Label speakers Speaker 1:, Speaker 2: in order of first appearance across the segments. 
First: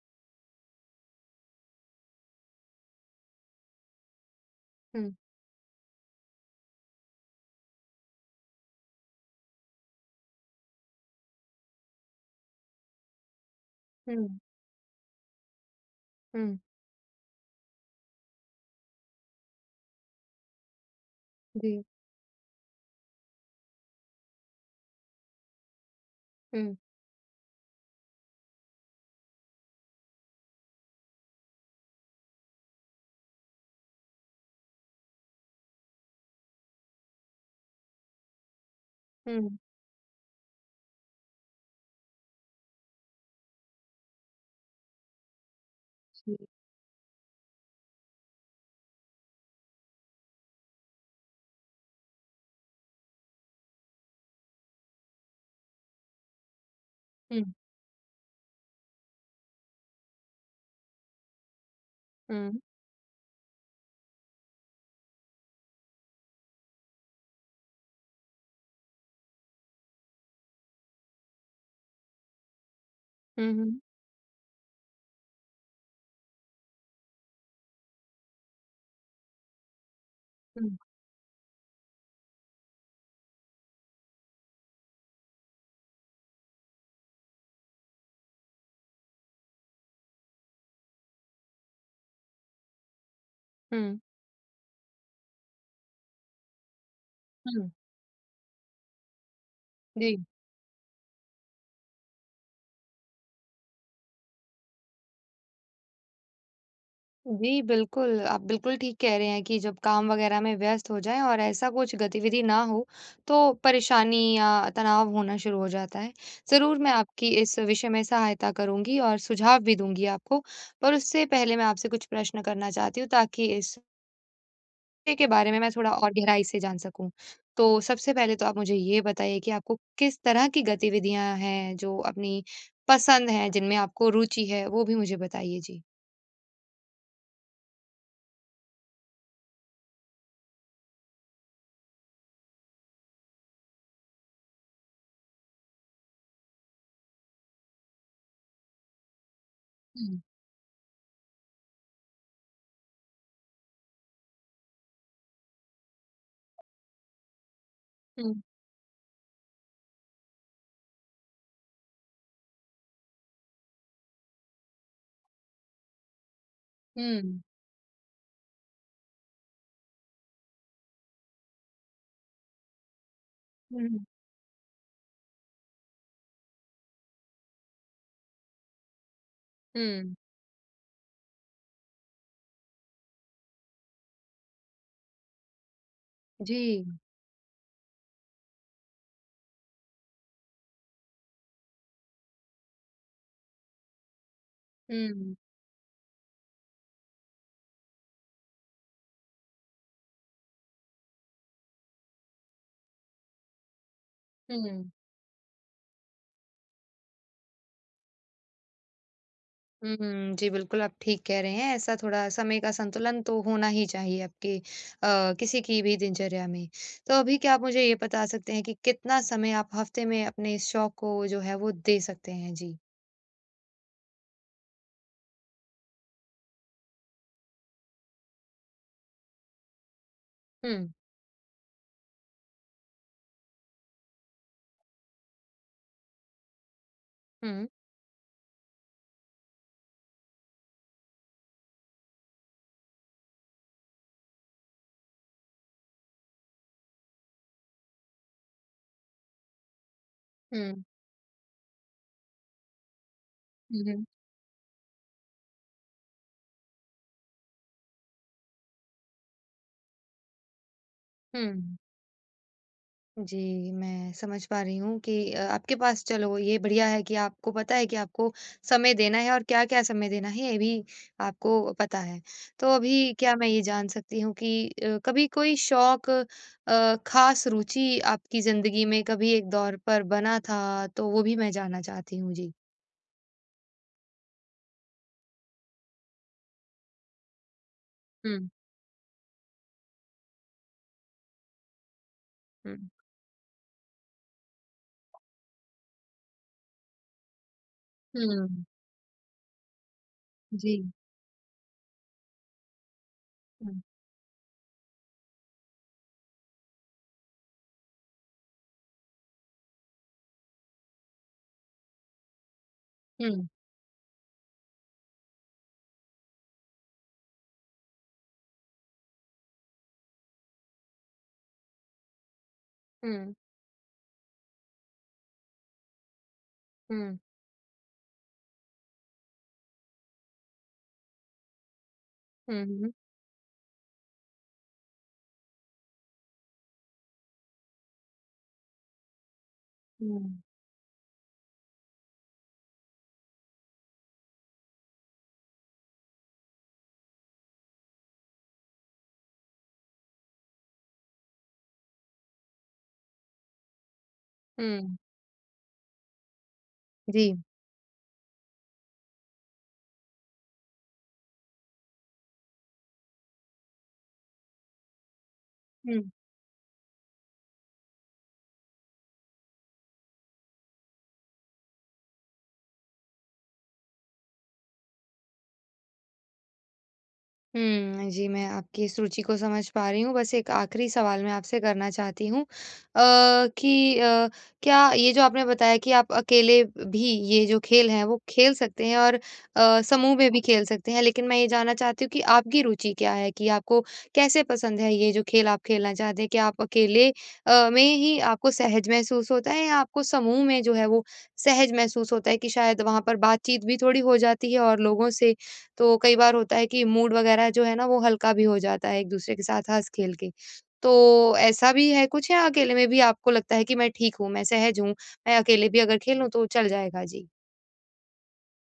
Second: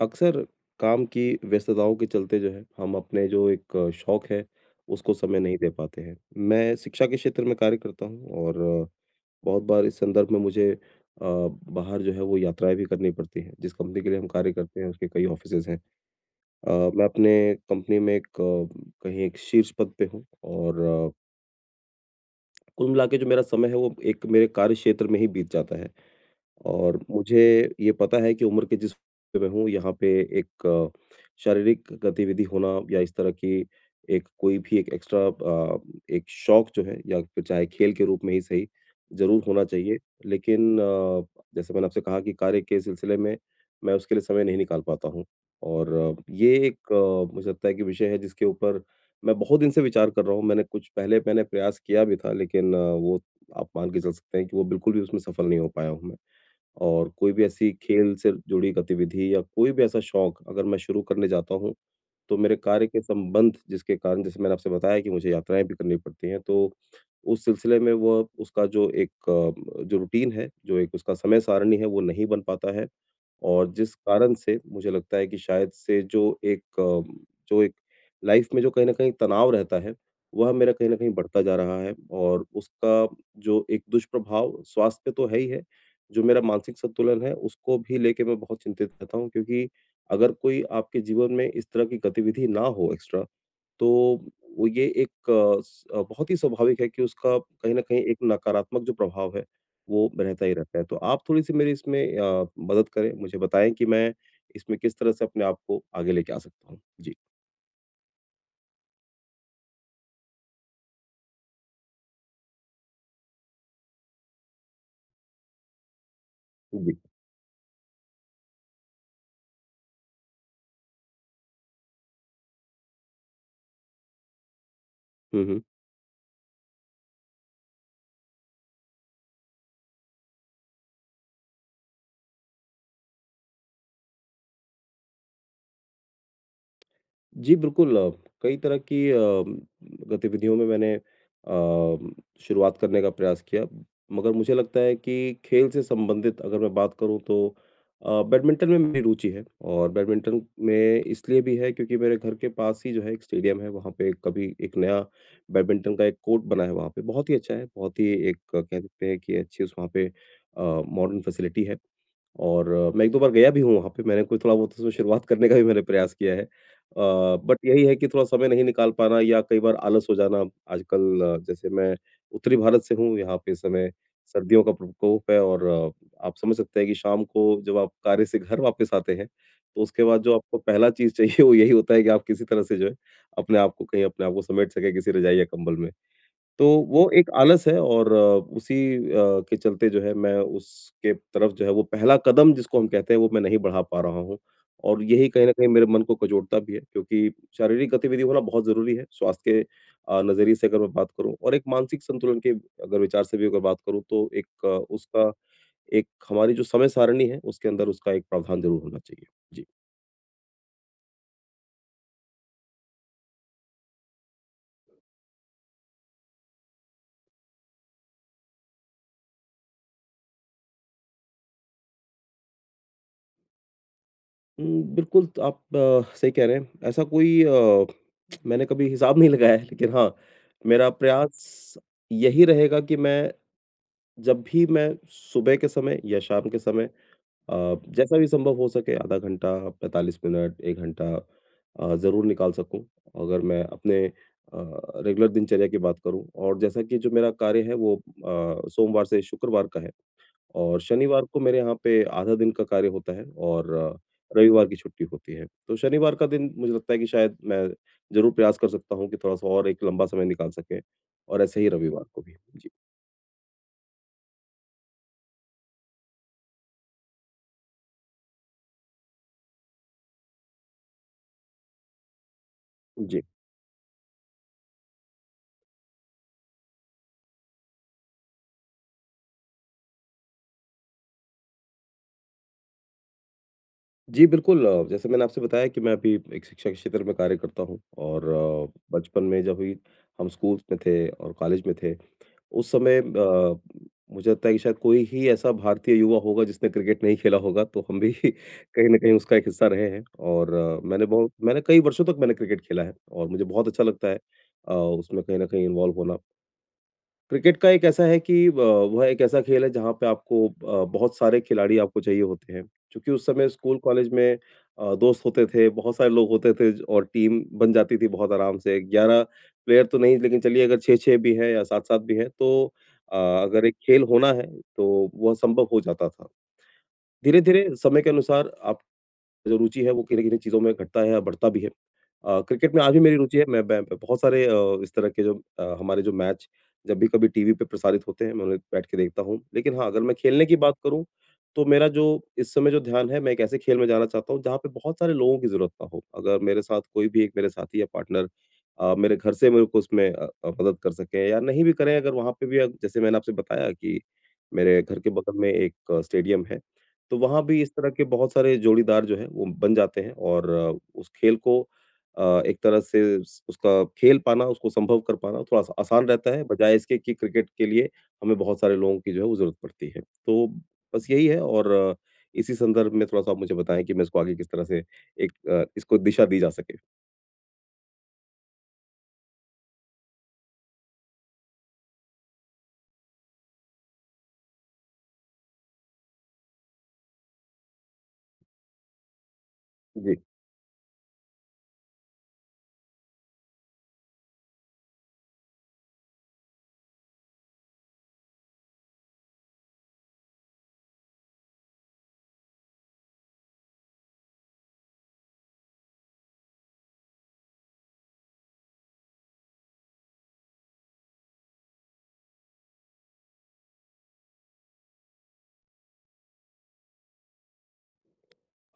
Speaker 1: अक्सर काम की व्यस्तताओं के चलते जो है हम अपने जो एक शौक है
Speaker 2: हुँ,
Speaker 1: उसको समय नहीं दे पाते हैं। मैं शिक्षा के क्षेत्र में कार्य करता हूँ और बहुत बार इस संदर्भ में मुझे बाहर जो है वो यात्राएं भी करनी पड़ती हैं। जिस कंपनी के
Speaker 2: हुँ,
Speaker 1: लिए हम कार्य करते हैं उसके कई ऑफिसेज हैं।
Speaker 2: हुँ,
Speaker 1: मैं अपने कंपनी में एक कहीं एक शीर्ष पद पे हूँ और
Speaker 2: जी,
Speaker 1: कुल मिला के जो मेरा समय है वो एक मेरे कार्य क्षेत्र में ही बीत जाता है।
Speaker 2: हुँ,
Speaker 1: और मुझे ये पता है कि उम्र के जिस मैं हूँ यहाँ पे एक शारीरिक गतिविधि होना या इस तरह की एक कोई भी एक एक्स्ट्रा एक शौक जो है या फिर चाहे खेल के रूप में ही सही, ज़रूर
Speaker 2: हुँ,
Speaker 1: होना चाहिए। लेकिन जैसे मैंने आपसे कहा कि कार्य के सिलसिले में मैं उसके लिए समय नहीं निकाल पाता हूँ और
Speaker 2: जी,
Speaker 1: ये एक मुझे लगता है कि विषय है जिसके ऊपर मैं बहुत दिन से विचार कर रहा हूँ। मैंने कुछ पहले मैंने प्रयास किया भी था लेकिन वो आप मान के चल सकते हैं कि वो बिल्कुल भी उसमें सफल नहीं हो पाया हूँ मैं। और कोई भी
Speaker 2: हुँ,
Speaker 1: ऐसी खेल से जुड़ी गतिविधि या कोई भी ऐसा शौक अगर मैं शुरू करने जाता हूँ, तो
Speaker 2: हुँ,
Speaker 1: मेरे कार्य के संबंध जिसके कारण जैसे मैंने आपसे बताया कि मुझे यात्राएँ भी करनी पड़ती हैं, तो उस सिलसिले में वो उसका जो एक जो रूटीन है, जो एक उसका समय सारणी है, वो नहीं बन पाता है
Speaker 2: हुँ,
Speaker 1: और
Speaker 2: हुँ,
Speaker 1: जिस कारण से मुझे लगता है कि शायद से जो एक जो एक लाइफ़ में जो कहीं न कहीं तनाव रहता है, वह मेरा
Speaker 2: हुँ,
Speaker 1: कहीं न कहीं बढ़ता जा रहा है और उसका जो एक दुष्प्रभाव स्वास्थ्य पे तो है ही है, जो मेरा मानसिक संतुलन है, उसको भी लेके मैं बहुत चिंतित रहता हूँ क्योंकि अगर कोई आपके जीवन में इस तरह की गतिविधि ना हो एक्स्ट्रा,
Speaker 2: हुँ,
Speaker 1: तो वो ये एक बहुत ही स्वाभाविक है कि उसका
Speaker 2: हुँ,
Speaker 1: कहीं न कहीं एक नकारात्मक जो प्रभाव है, वो
Speaker 2: जी।
Speaker 1: रहता ही रहता है। तो आप थोड़ी-सी मेरी इसमें मदद करें, मुझे बताएँ कि मैं इसमें किस तरह से अपने आप को आगे लेके आ सकता हूँ? जी।
Speaker 2: जी, बिल्कुल, आप बिल्कुल ठीक कह रहे हैं कि जब काम वगैरह में व्यस्त हो जाएँ और ऐसा कुछ गतिविधि ना हो, तो परेशानी या तनाव होना शुरू हो जाता है। ज़रूर मैं
Speaker 1: जी।
Speaker 2: आपकी इस विषय में सहायता करूँगी और सुझाव भी दूँगी आपको, पर उससे पहले मैं आपसे कुछ प्रश्न करना चाहती हूँ ताकि इस के
Speaker 1: हुँ,
Speaker 2: बारे में
Speaker 1: हुँ।
Speaker 2: मैं थोड़ा और गहराई से जान सकूँ। तो सबसे पहले तो आप मुझे ये बताइए कि आपको किस तरह की गतिविधियाँ हैं जो अपनी पसंद हैं, जिनमें आपको रुचि है, वो भी मुझे बताइए? जी।
Speaker 1: जी, बिल्कुल कई तरह की गतिविधियों में शुरुआत करने का प्रयास किया। मगर मुझे लगता है कि खेल से संबंधित अगर मैं बात करूँ तो बैडमिंटन में मेरी रुचि है और
Speaker 2: हुँ,
Speaker 1: बैडमिंटन में इसलिए भी है क्योंकि मेरे घर के पास ही जो है एक स्टेडियम है, वहाँ पे कभी एक नया बैडमिंटन का एक कोर्ट बना है वहाँ पे, बहुत ही अच्छा है, बहुत ही
Speaker 2: हुँ,
Speaker 1: एक कह सकते हैं कि अच्छी उस वहाँ पे मॉडर्न फैसिलिटी है और मैं 1-2 बार गया भी हूँ वहाँ पे, मैंने कोई थोड़ा-बहुत उसमें शुरुआत करने का भी मैंने प्रयास किया है। अ,
Speaker 2: हुँ,
Speaker 1: बट यही है कि थोड़ा समय नहीं निकाल पाना या कई बार आलस हो जाना। आजकल जैसे मैं उत्तरी भारत से हूँ, यहाँ पे इस समय
Speaker 2: हुँ,
Speaker 1: सर्दियों का प्रकोप है और आप समझ सकते हैं कि शाम को जब आप कार्य से घर वापस आते हैं, तो उसके
Speaker 2: हुँ।
Speaker 1: बाद जो आपको पहला चीज़ चाहिए वो यही होता है कि आप किसी तरह से जो है, अपने आप को कहीं अपने आप को समेट सकें किसी रज़ाई या कंबल में। तो
Speaker 2: जी,
Speaker 1: वो एक आलस है और के चलते जो है मैं उसके तरफ जो है वो पहला कदम जिसको हम कहते हैं वो मैं नहीं बढ़ा पा रहा हूँ। और यही
Speaker 2: हुँ,
Speaker 1: कहीं न कहीं मेरे मन को कचोटता भी है क्योंकि शारीरिक गतिविधि होना बहुत ज़रूरी है स्वास्थ्य के नज़रिए से अगर मैं बात करूँ और एक मानसिक संतुलन के अगर विचार से भी अगर बात करूँ तो एक
Speaker 2: हुँ।
Speaker 1: उसका एक हमारी जो समय सारिणी है उसके अंदर उसका एक प्रावधान ज़रूर होना चाहिए। जी।
Speaker 2: हुँ, जी, बिल्कुल आप ठीक कह रहे हैं। ऐसा थोड़ा समय का संतुलन तो होना ही चाहिए आपके किसी की भी दिनचर्या में। तो अभी क्या आप मुझे ये बता सकते हैं कि कितना समय आप हफ़्ते में अपने इस शौक को जो है वो दे सकते हैं? जी।
Speaker 1: हुँ, बिल्कुल त आप सही कह रहे हैं। ऐसा कोई मैंने कभी हिसाब नहीं लगाया है लेकिन हाँ,
Speaker 2: हुँ।
Speaker 1: मेरा प्रयास यही रहेगा कि मैं जब भी मैं सुबह के समय या शाम के समय
Speaker 2: हुँ।
Speaker 1: जैसा भी संभव हो सके आधा घंटा, 45 मिनट, 1 घंटा ज़रूर निकाल सकूँ। अगर मैं अपने रेगुलर दिनचर्या की बात करूँ और जैसा कि जो मेरा कार्य है वो सोमवार से शुक्रवार का है। और
Speaker 2: हुँ।
Speaker 1: शनिवार को मेरे यहाँ पे आधा दिन का कार्य होता है और
Speaker 2: हुँ, हुँ।
Speaker 1: रविवार की छुट्टी होती है। तो शनिवार का दिन मुझे लगता है कि शायद मैं ज़रूर प्रयास कर सकता हूँ कि थोड़ा-सा और एक लंबा समय निकाल सकें और ऐसे ही
Speaker 2: हुँ।
Speaker 1: रविवार को भी। जी,
Speaker 2: जी, मैं समझ पा रही हूँ कि आपके पास चलो ये बढ़िया है कि आपको पता है कि आपको समय देना है और क्या-क्या समय देना है ये भी आपको पता है। तो अभी
Speaker 1: जी।
Speaker 2: क्या मैं ये जान सकती हूँ कि कभी कोई शौक ख़ास रुचि आपकी ज़िंदगी में कभी एक दौर पर बना था तो वो भी मैं जानना चाहती हूँ? जी।
Speaker 1: जी, बिल्कुल जैसे मैंने आपसे बताया कि मैं अभी एक शिक्षा के क्षेत्र में कार्य करता हूँ और
Speaker 2: हुँ,
Speaker 1: अ, बचपन में जब भी हम स्कूल्स में थे और कॉलेज में थे उस
Speaker 2: हुँ,
Speaker 1: समय मुझे लगता है कि शायद कोई ही ऐसा भारतीय युवा होगा जिसने क्रिकेट नहीं खेला होगा, तो हम भी
Speaker 2: हुँ।
Speaker 1: कहीं न कहीं उसका एक हिस्सा रहे हैं और
Speaker 2: जी।
Speaker 1: अ, मैंने बहुत मैंने कई वर्षों तक मैंने क्रिकेट खेला है और मुझे बहुत
Speaker 2: हुँ,
Speaker 1: अच्छा लगता है उसमें कहीं न कहीं इन्वॉल्व होना। क्रिकेट का एक ऐसा है कि वह एक ऐसा खेल है जहाँ पे आपको बहुत सारे खिलाड़ी आपको चाहिए होते हैं। क्योंकि उस
Speaker 2: हुँ,
Speaker 1: समय स्कूल कॉलेज में दोस्त होते थे, बहुत सारे लोग होते थे ज और टीम बन जाती थी बहुत आराम से। 11 प्लेयर तो नहीं लेकिन चलिए अगर 6-6 भी हैं या 7-7 भी हैं तो
Speaker 2: हुँ,
Speaker 1: अगर एक खेल होना है तो वह संभव हो जाता था।
Speaker 2: हुँ,
Speaker 1: धीरे-धीरे समय के अनुसार आप जो रुचि है वो किन-किन चीज़ों में घटता है या बढ़ता भी है।
Speaker 2: हुँ,
Speaker 1: क्रिकेट में आज
Speaker 2: हुँ,
Speaker 1: भी मेरी रुचि है, मैं बै बहुत सारे इस तरह के जो हमारे जो मैच जब भी कभी टीवी पे प्रसारित होते हैं, मैं उन्हें बैठ के देखता हूँ। लेकिन हाँ, अगर मैं
Speaker 2: हुँ,
Speaker 1: खेलने की बात करूँ, तो मेरा जो इस समय जो ध्यान है, मैं एक ऐसे खेल में जाना चाहता हूँ, जहाँ पे बहुत सारे लोगों की ज़रूरत ना हो। अगर मेरे साथ कोई भी एक मेरे साथी या पार्टनर मेरे घर से मेरे को उसमें मदद कर सकें या नहीं भी करें, अगर वहाँ पे भी जैसे मैंने आपसे बताया कि मेरे
Speaker 2: हुँ,
Speaker 1: घर के बगल में एक स्टेडियम है। तो
Speaker 2: जी।
Speaker 1: वहाँ भी इस तरह के बहुत सारे जोड़ीदार जो हैं, वो बन जाते हैं और उस खेल को अ, एक तरह से स उसका खेल पाना, उसको संभव कर पाना थोड़ा-सा
Speaker 2: हुँ।
Speaker 1: आसान रहता है, बजाए इसके कि क्रिकेट के लिए हमें बहुत सारे लोगों की जो है वो ज़रूरत पड़ती है। तो बस यही है और इसी संदर्भ में थोड़ा-सा आप मुझे बताएँ कि मैं इसको आगे किस तरह से एक इसको दिशा दी जा सके?
Speaker 2: हुँ, जी, मैं आपकी इस रुचि को समझ पा रही हूँ। बस एक आखिरी सवाल मैं आपसे करना चाहती हूँ कि क्या ये जो आपने बताया कि आप अकेले भी ये जो खेल हैं, वो खेल सकते हैं और
Speaker 1: जी।
Speaker 2: समूह में भी खेल सकते हैं। लेकिन मैं ये जानना चाहती हूँ कि आपकी रुचि क्या है? कि आपको कैसे पसंद है ये जो खेल आप खेलना चाहते हैं? क्या आप अकेले में ही आपको सहज महसूस होता है या आपको समूह में जो है वो सहज महसूस होता है कि शायद वहाँ पर बातचीत भी थोड़ी हो जाती है और लोगों से तो कई बार होता है कि मूड वगैरह जो है ना वो हल्का भी हो जाता है एक-दूसरे के साथ हँस-खेल के। तो ऐसा भी है कुछ या अकेले में भी आपको लगता है कि मैं ठीक हूँ, मैं सहज हूँ, मैं अकेले भी अगर खेलूँ तो चल जाएगा? जी।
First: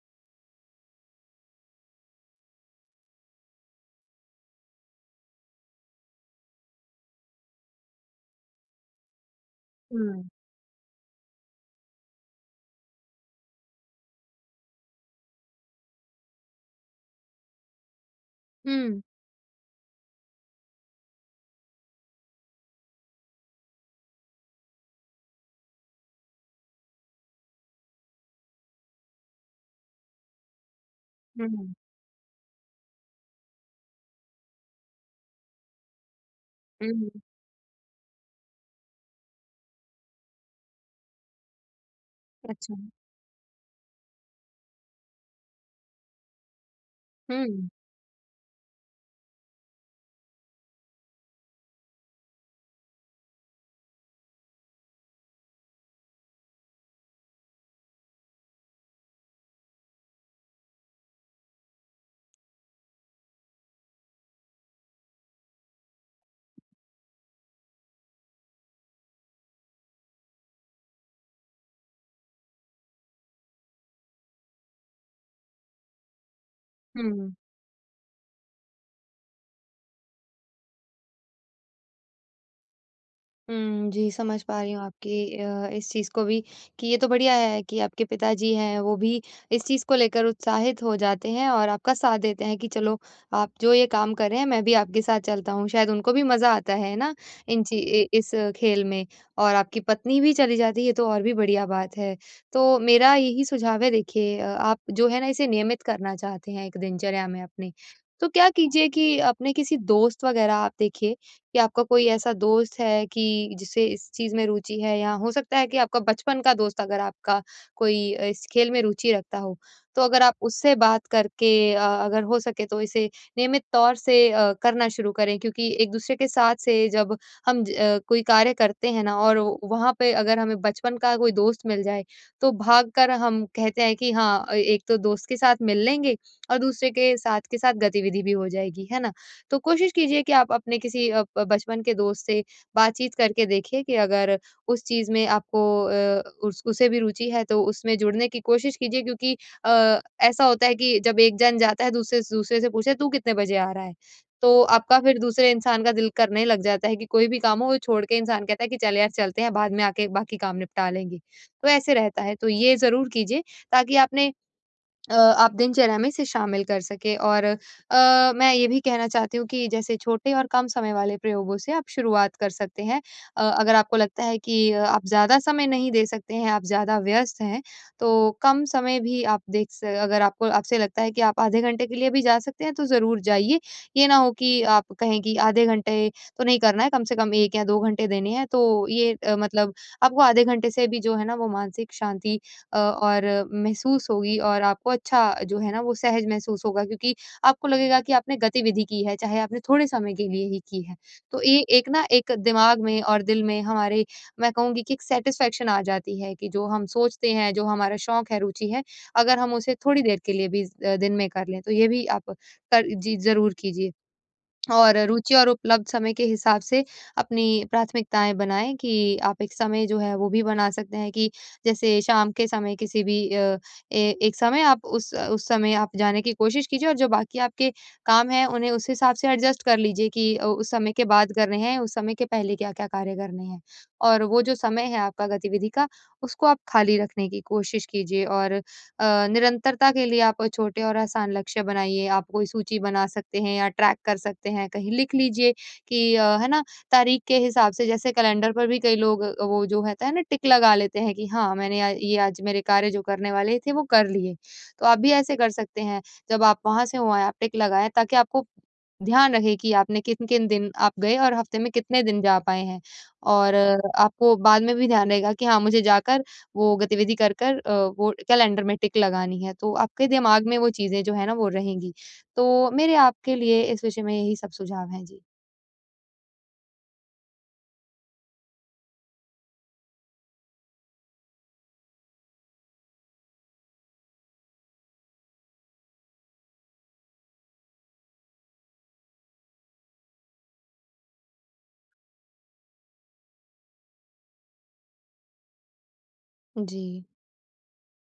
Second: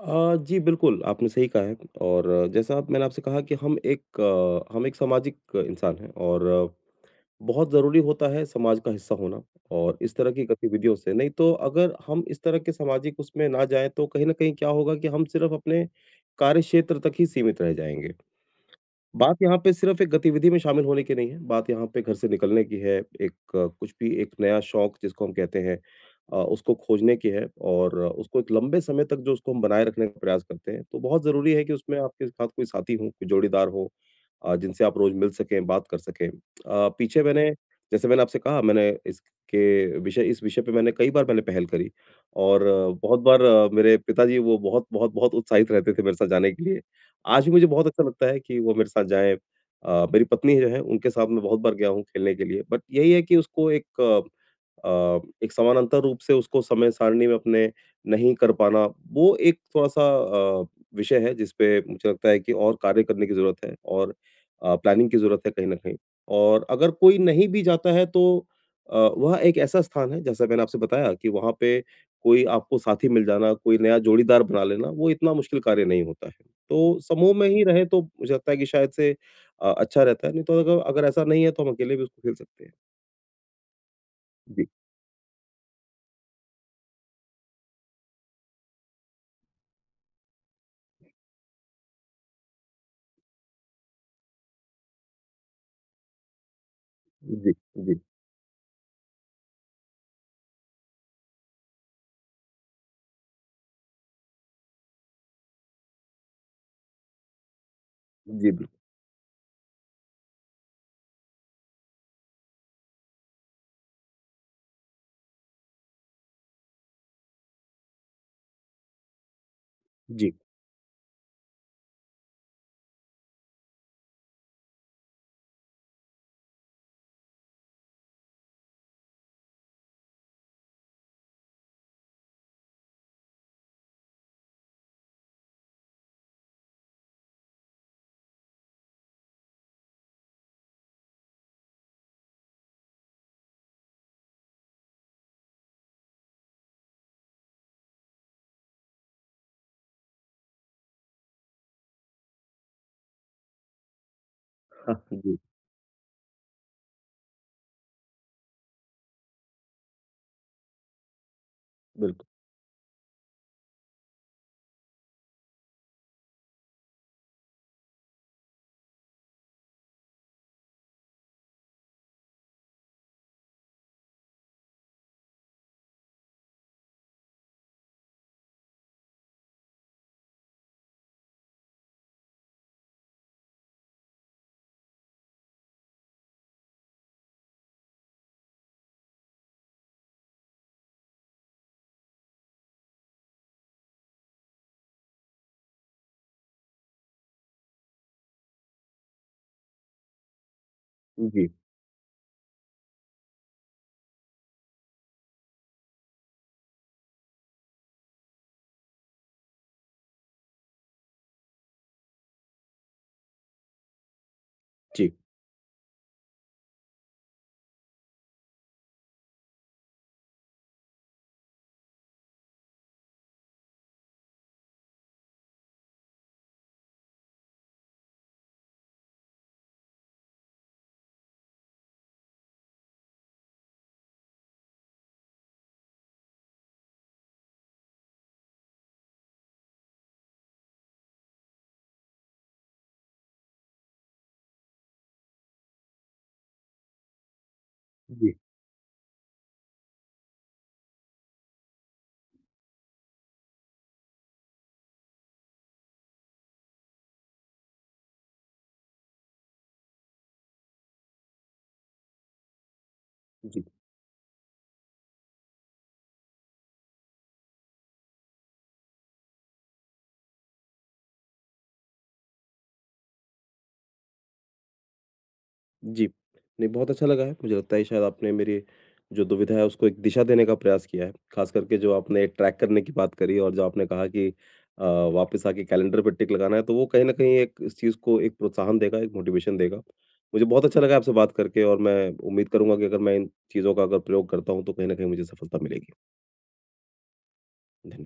Speaker 1: जी, बिल्कुल, आपने सही कहा है और अ, जैसा आप मैंने आपसे कहा कि हम एक हम एक सामाजिक इंसान हैं और बहुत ज़रूरी होता है समाज का हिस्सा होना और इस तरह
Speaker 2: हुँ।
Speaker 1: की गतिविधियों से। नहीं तो अगर हम इस तरह के सामाजिक उसमें ना जाएँ तो कहीं न कहीं क्या होगा कि हम सिर्फ़ अपने कार्यक्षेत्र तक ही सीमित रह जाएँगे।
Speaker 2: हुँ।
Speaker 1: बात यहाँ पे सिर्फ़ एक गतिविधि में शामिल होने की नहीं है, बात यहाँ पे घर से निकलने की है, एक कुछ भी एक नया शौक जिसको हम कहते हैं उसको खोजने की है और उसको एक लंबे समय तक जो उसको हम बनाए रखने का प्रयास करते हैं, तो बहुत ज़रूरी है कि
Speaker 2: हुँ,
Speaker 1: उसमें आपके साथ कोई साथी हो, कोई जोड़ीदार हो जिनसे आप रोज़ मिल सकें, बात कर सकें।
Speaker 2: हुँ।
Speaker 1: पीछे मैंने जैसे मैंने आपसे कहा मैंने इसके विषय इस विषय पे मैंने कई बार मैंने पहल करी और
Speaker 2: अच्छा।
Speaker 1: मेरे पिताजी वो बहुत बहुत बहुत उत्साहित रहते थे मेरे साथ जाने के लिए। आज भी मुझे
Speaker 2: हुँ,
Speaker 1: बहुत अच्छा लगता है कि वो मेरे साथ जाएँ। मेरी पत्नी जो है उनके साथ मैं बहुत बार गया हूँ खेलने के लिए, बट यही है कि उसको एक एक समानांतर रूप से उसको समय सारणी में अपने नहीं कर पाना, वो एक थोड़ा-सा अ, विषय है जिस पे मुझे लगता है कि और कार्य करने की ज़रूरत है और प्लानिंग की ज़रूरत है कहीं न कहीं। और अगर कोई नहीं भी जाता है तो वह एक ऐसा स्थान है जैसा मैंने आपसे बताया कि वहाँ पे कोई आपको साथी मिल जाना, कोई नया जोड़ीदार बना लेना, वो इतना मुश्किल कार्य नहीं होता है। तो
Speaker 2: हुँ।
Speaker 1: समूह में ही रहें तो मुझे लगता है कि शायद से अच्छा रहता है, नहीं तो अगर अगर ऐसा नहीं है तो हम अकेले भी उसको खेल सकते हैं।
Speaker 2: हुँ, जी, समझ पा
Speaker 1: जी,
Speaker 2: रही हूँ आपकी इस चीज़ को भी कि ये तो बढ़िया है कि आपके पिताजी हैं, वो भी इस चीज़ को लेकर उत्साहित हो जाते हैं और आपका साथ देते हैं कि चलो, आप जो ये काम कर रहे हैं, मैं भी आपके साथ चलता हूँ। शायद उनको भी मज़ा आता है ना,
Speaker 1: जी,
Speaker 2: इन ची
Speaker 1: जी,
Speaker 2: इ इस खेल में और आपकी पत्नी भी चली जाती है, ये तो और भी बढ़िया बात है। तो मेरा यही सुझाव है देखिए आप जो है ना, इसे नियमित करना चाहते हैं एक दिनचर्या में अपनी, तो क्या
Speaker 1: जी, बिल्कुल।
Speaker 2: कीजिए कि अपने किसी दोस्त वगैरह आप देखिए कि आपका कोई ऐसा दोस्त है कि जिसे इस चीज़ में रुचि है या हो सकता है कि आपका बचपन का दोस्त अगर आपका कोई इस खेल में रुचि रखता हो, तो अगर
Speaker 1: जी,
Speaker 2: आप उससे बात करके अगर हो सके तो इसे नियमित तौर से करना शुरू करें क्योंकि एक-दूसरे के साथ से जब हम कोई कार्य करते हैं ना और वहाँ पे अगर हमें बचपन का कोई दोस्त मिल जाए, तो भागकर हम कहते हैं कि हाँ, एक तो दोस्त के साथ मिल लेंगे और दूसरे के साथ गतिविधि भी हो जाएगी, है ना? तो कोशिश कीजिए कि आप अपने किसी अ, ब बचपन के दोस्त से बातचीत करके देखिए कि अगर उस चीज़ में आपको अ, उस उसे भी रुचि है तो उसमें जुड़ने की कोशिश कीजिए क्योंकि अ, ऐसा होता है कि जब एक जन जाता है दूसरे से पूछे तू कितने बजे आ रहा है? तो
Speaker 1: हाँ,
Speaker 2: आपका फिर
Speaker 1: जी,
Speaker 2: दूसरे इंसान का दिल करने लग जाता है कि कोई भी काम हो वो छोड़ के इंसान कहता है कि चल यार चलते हैं बाद में आके बाकी काम निपटा लेंगे। तो ऐसे रहता
Speaker 1: बिल्कुल।
Speaker 2: है। तो ये ज़रूर कीजिए ताकि आप दिनचर्या में इसे शामिल कर सकें और मैं ये भी कहना चाहती हूँ कि जैसे छोटे और कम समय वाले प्रयोगों से आप शुरुआत कर सकते हैं। अगर आपको लगता है कि आप ज़्यादा समय नहीं दे सकते हैं, आप ज़्यादा व्यस्त हैं, तो कम समय भी आप देख स अगर आपको आपसे लगता है कि आप आधे घंटे के लिए भी जा सकते हैं, तो ज़रूर जाइए। ये ना हो कि आप कहें कि आधे घंटे तो नहीं करना है, कम से कम 1 या 2 घंटे देने हैं। तो मतलब आपको आधे घंटे से भी जो है ना वो मानसिक शांति अ, और महसूस होगी और आपको अच्छा जो है ना वो सहज महसूस होगा क्योंकि आपको लगेगा कि आपने गतिविधि की है, चाहे आपने थोड़े समय के लिए ही की है। तो
Speaker 1: जी,
Speaker 2: ये एक ना एक दिमाग में और दिल में हमारे मैं कहूँगी कि एक सैटिस्फैक्शन आ जाती है कि जो हम सोचते हैं, जो हमारा शौक है, रुचि है, अगर हम उसे थोड़ी देर के लिए भी दिन में कर लें, तो ये भी आप कर जी, ज़रूर कीजिए। और
Speaker 1: जी,
Speaker 2: रुचि और उपलब्ध समय के हिसाब से अपनी प्राथमिकताएँ बनाएँ कि आप एक समय जो है वो भी बना सकते हैं कि जैसे शाम के समय किसी भी अ, ए एक समय आप उस समय आप जाने की कोशिश कीजिए और जो बाकी आपके काम हैं उन्हें उस हिसाब से एडजस्ट कर लीजिए कि उस समय के बाद करने हैं, उस समय के पहले क्या-क्या कार्य करने हैं। और वो जो समय है आपका गतिविधि का उसको आप खाली रखने की कोशिश कीजिए और निरंतरता के लिए आप छोटे और आसान लक्ष्य बनाइए। आप कोई सूची बना सकते हैं या ट्रैक कर सकते हैं। कहीं लिख लीजिए कि है ना, तारीख के हिसाब से जैसे
Speaker 1: जी,
Speaker 2: कैलेंडर पर भी कई लोग वो जो रहता है ना टिक लगा लेते हैं कि हाँ, मैंने ये आज मेरे कार्य जो करने वाले थे वो कर लिए। तो आप भी ऐसे कर सकते हैं। जब आप वहाँ से हो आएँ आप टिक लगाएँ ताकि आपको ध्यान रहे कि आपने किन-किन दिन आप गए और हफ्ते में कितने दिन जा पाए हैं। और
Speaker 1: जी।
Speaker 2: आपको बाद में भी ध्यान रहेगा कि हाँ, मुझे जाकर वो गतिविधि कर, कर अ, वो कैलेंडर में टिक लगानी है, तो आपके दिमाग में वो चीज़ें जो है ना वो रहेंगी। तो मेरे आपके लिए इस विषय में यही सब सुझाव हैं। जी।
Speaker 1: जी। नहीं, बहुत अच्छा लगा है। मुझे लगता है शायद आपने मेरी जो दुविधा है उसको एक दिशा देने का प्रयास किया है। ख़ास करके जो आपने ट्रैक करने की बात करी और जो आपने कहा कि अ, वापस आके कैलेंडर पे टिक लगाना है तो वो कहीं न कहीं एक इस चीज़ को एक प्रोत्साहन देगा, एक मोटिवेशन देगा। मुझे बहुत अच्छा लगा आपसे बात करके और मैं उम्मीद करूँगा कि अगर मैं इन चीज़ों का अगर प्रयोग करता हूँ तो कहीं न कहीं मुझे सफलता मिलेगी।
Speaker 2: जी।
Speaker 1: धन्य